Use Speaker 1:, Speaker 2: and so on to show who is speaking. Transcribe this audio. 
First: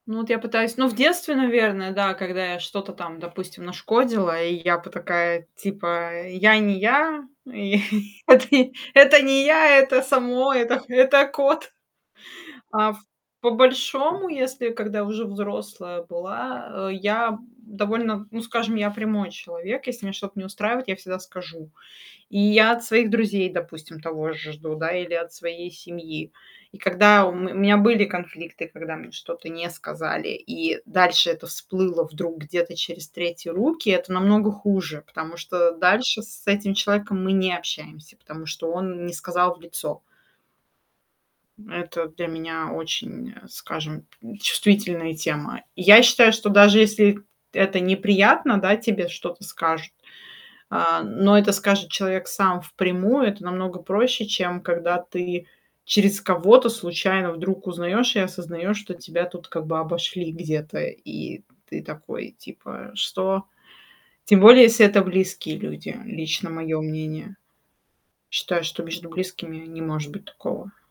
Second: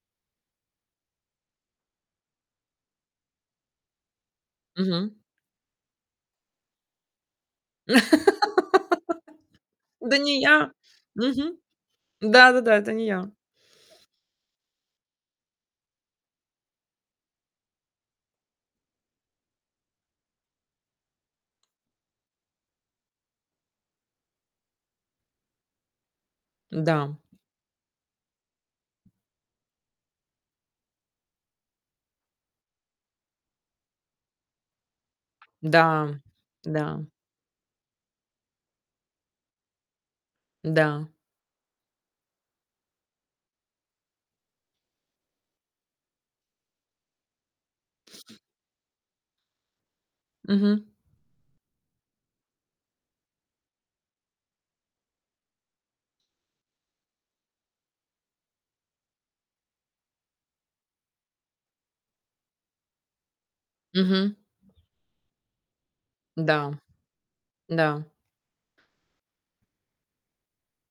Speaker 1: Ну вот я пытаюсь Ну в детстве, наверное, да, когда я что-то там, допустим, нашкодила и я бы
Speaker 2: Мгм.
Speaker 1: такая, типа, э: "Я не я, и вот и это не я, это
Speaker 2: "Да не
Speaker 1: само,
Speaker 2: я."
Speaker 1: это х это
Speaker 2: Мгм.
Speaker 1: кот."
Speaker 2: "Да-да-да,
Speaker 1: А
Speaker 2: это
Speaker 1: ф
Speaker 2: не я."
Speaker 1: по-большому, если когда я уже взрослая была, э, я б довольно, ну скажем, я прямой человек. Если меня что-то не устраивает, я всегда скажу. И я от своих друзей, допустим, того же жду, да, или от своей семьи. И
Speaker 2: Да.
Speaker 1: когда у ме меня были конфликты, когда мне что-то не сказали, и дальше это всплыло вдруг где-то через третьи руки, это намного хуже, потому что
Speaker 2: Да
Speaker 1: дальше с этим
Speaker 2: да.
Speaker 1: человеком мы не общаемся, потому что он не сказал в лицо.
Speaker 2: Да.
Speaker 1: Это для меня очень, э, скажем, м, чувствительная тема. Я считаю, что даже если это неприятно, да, тебе что-то скажут,
Speaker 2: Мгм.
Speaker 1: а, но это скажет человек сам впрямую, это намного проще, чем когда ты через кого-то, случайно, вдруг узнаёшь и осознаешь, что тебя, тут как бы обошли где-то, и ты такой, типа: "Что?"
Speaker 2: Мгм.
Speaker 1: Тем более, если это близкие люди. Лично
Speaker 2: Да.
Speaker 1: моё мнение.
Speaker 2: Да.
Speaker 1: Считаю, что между близкими не может быть такого.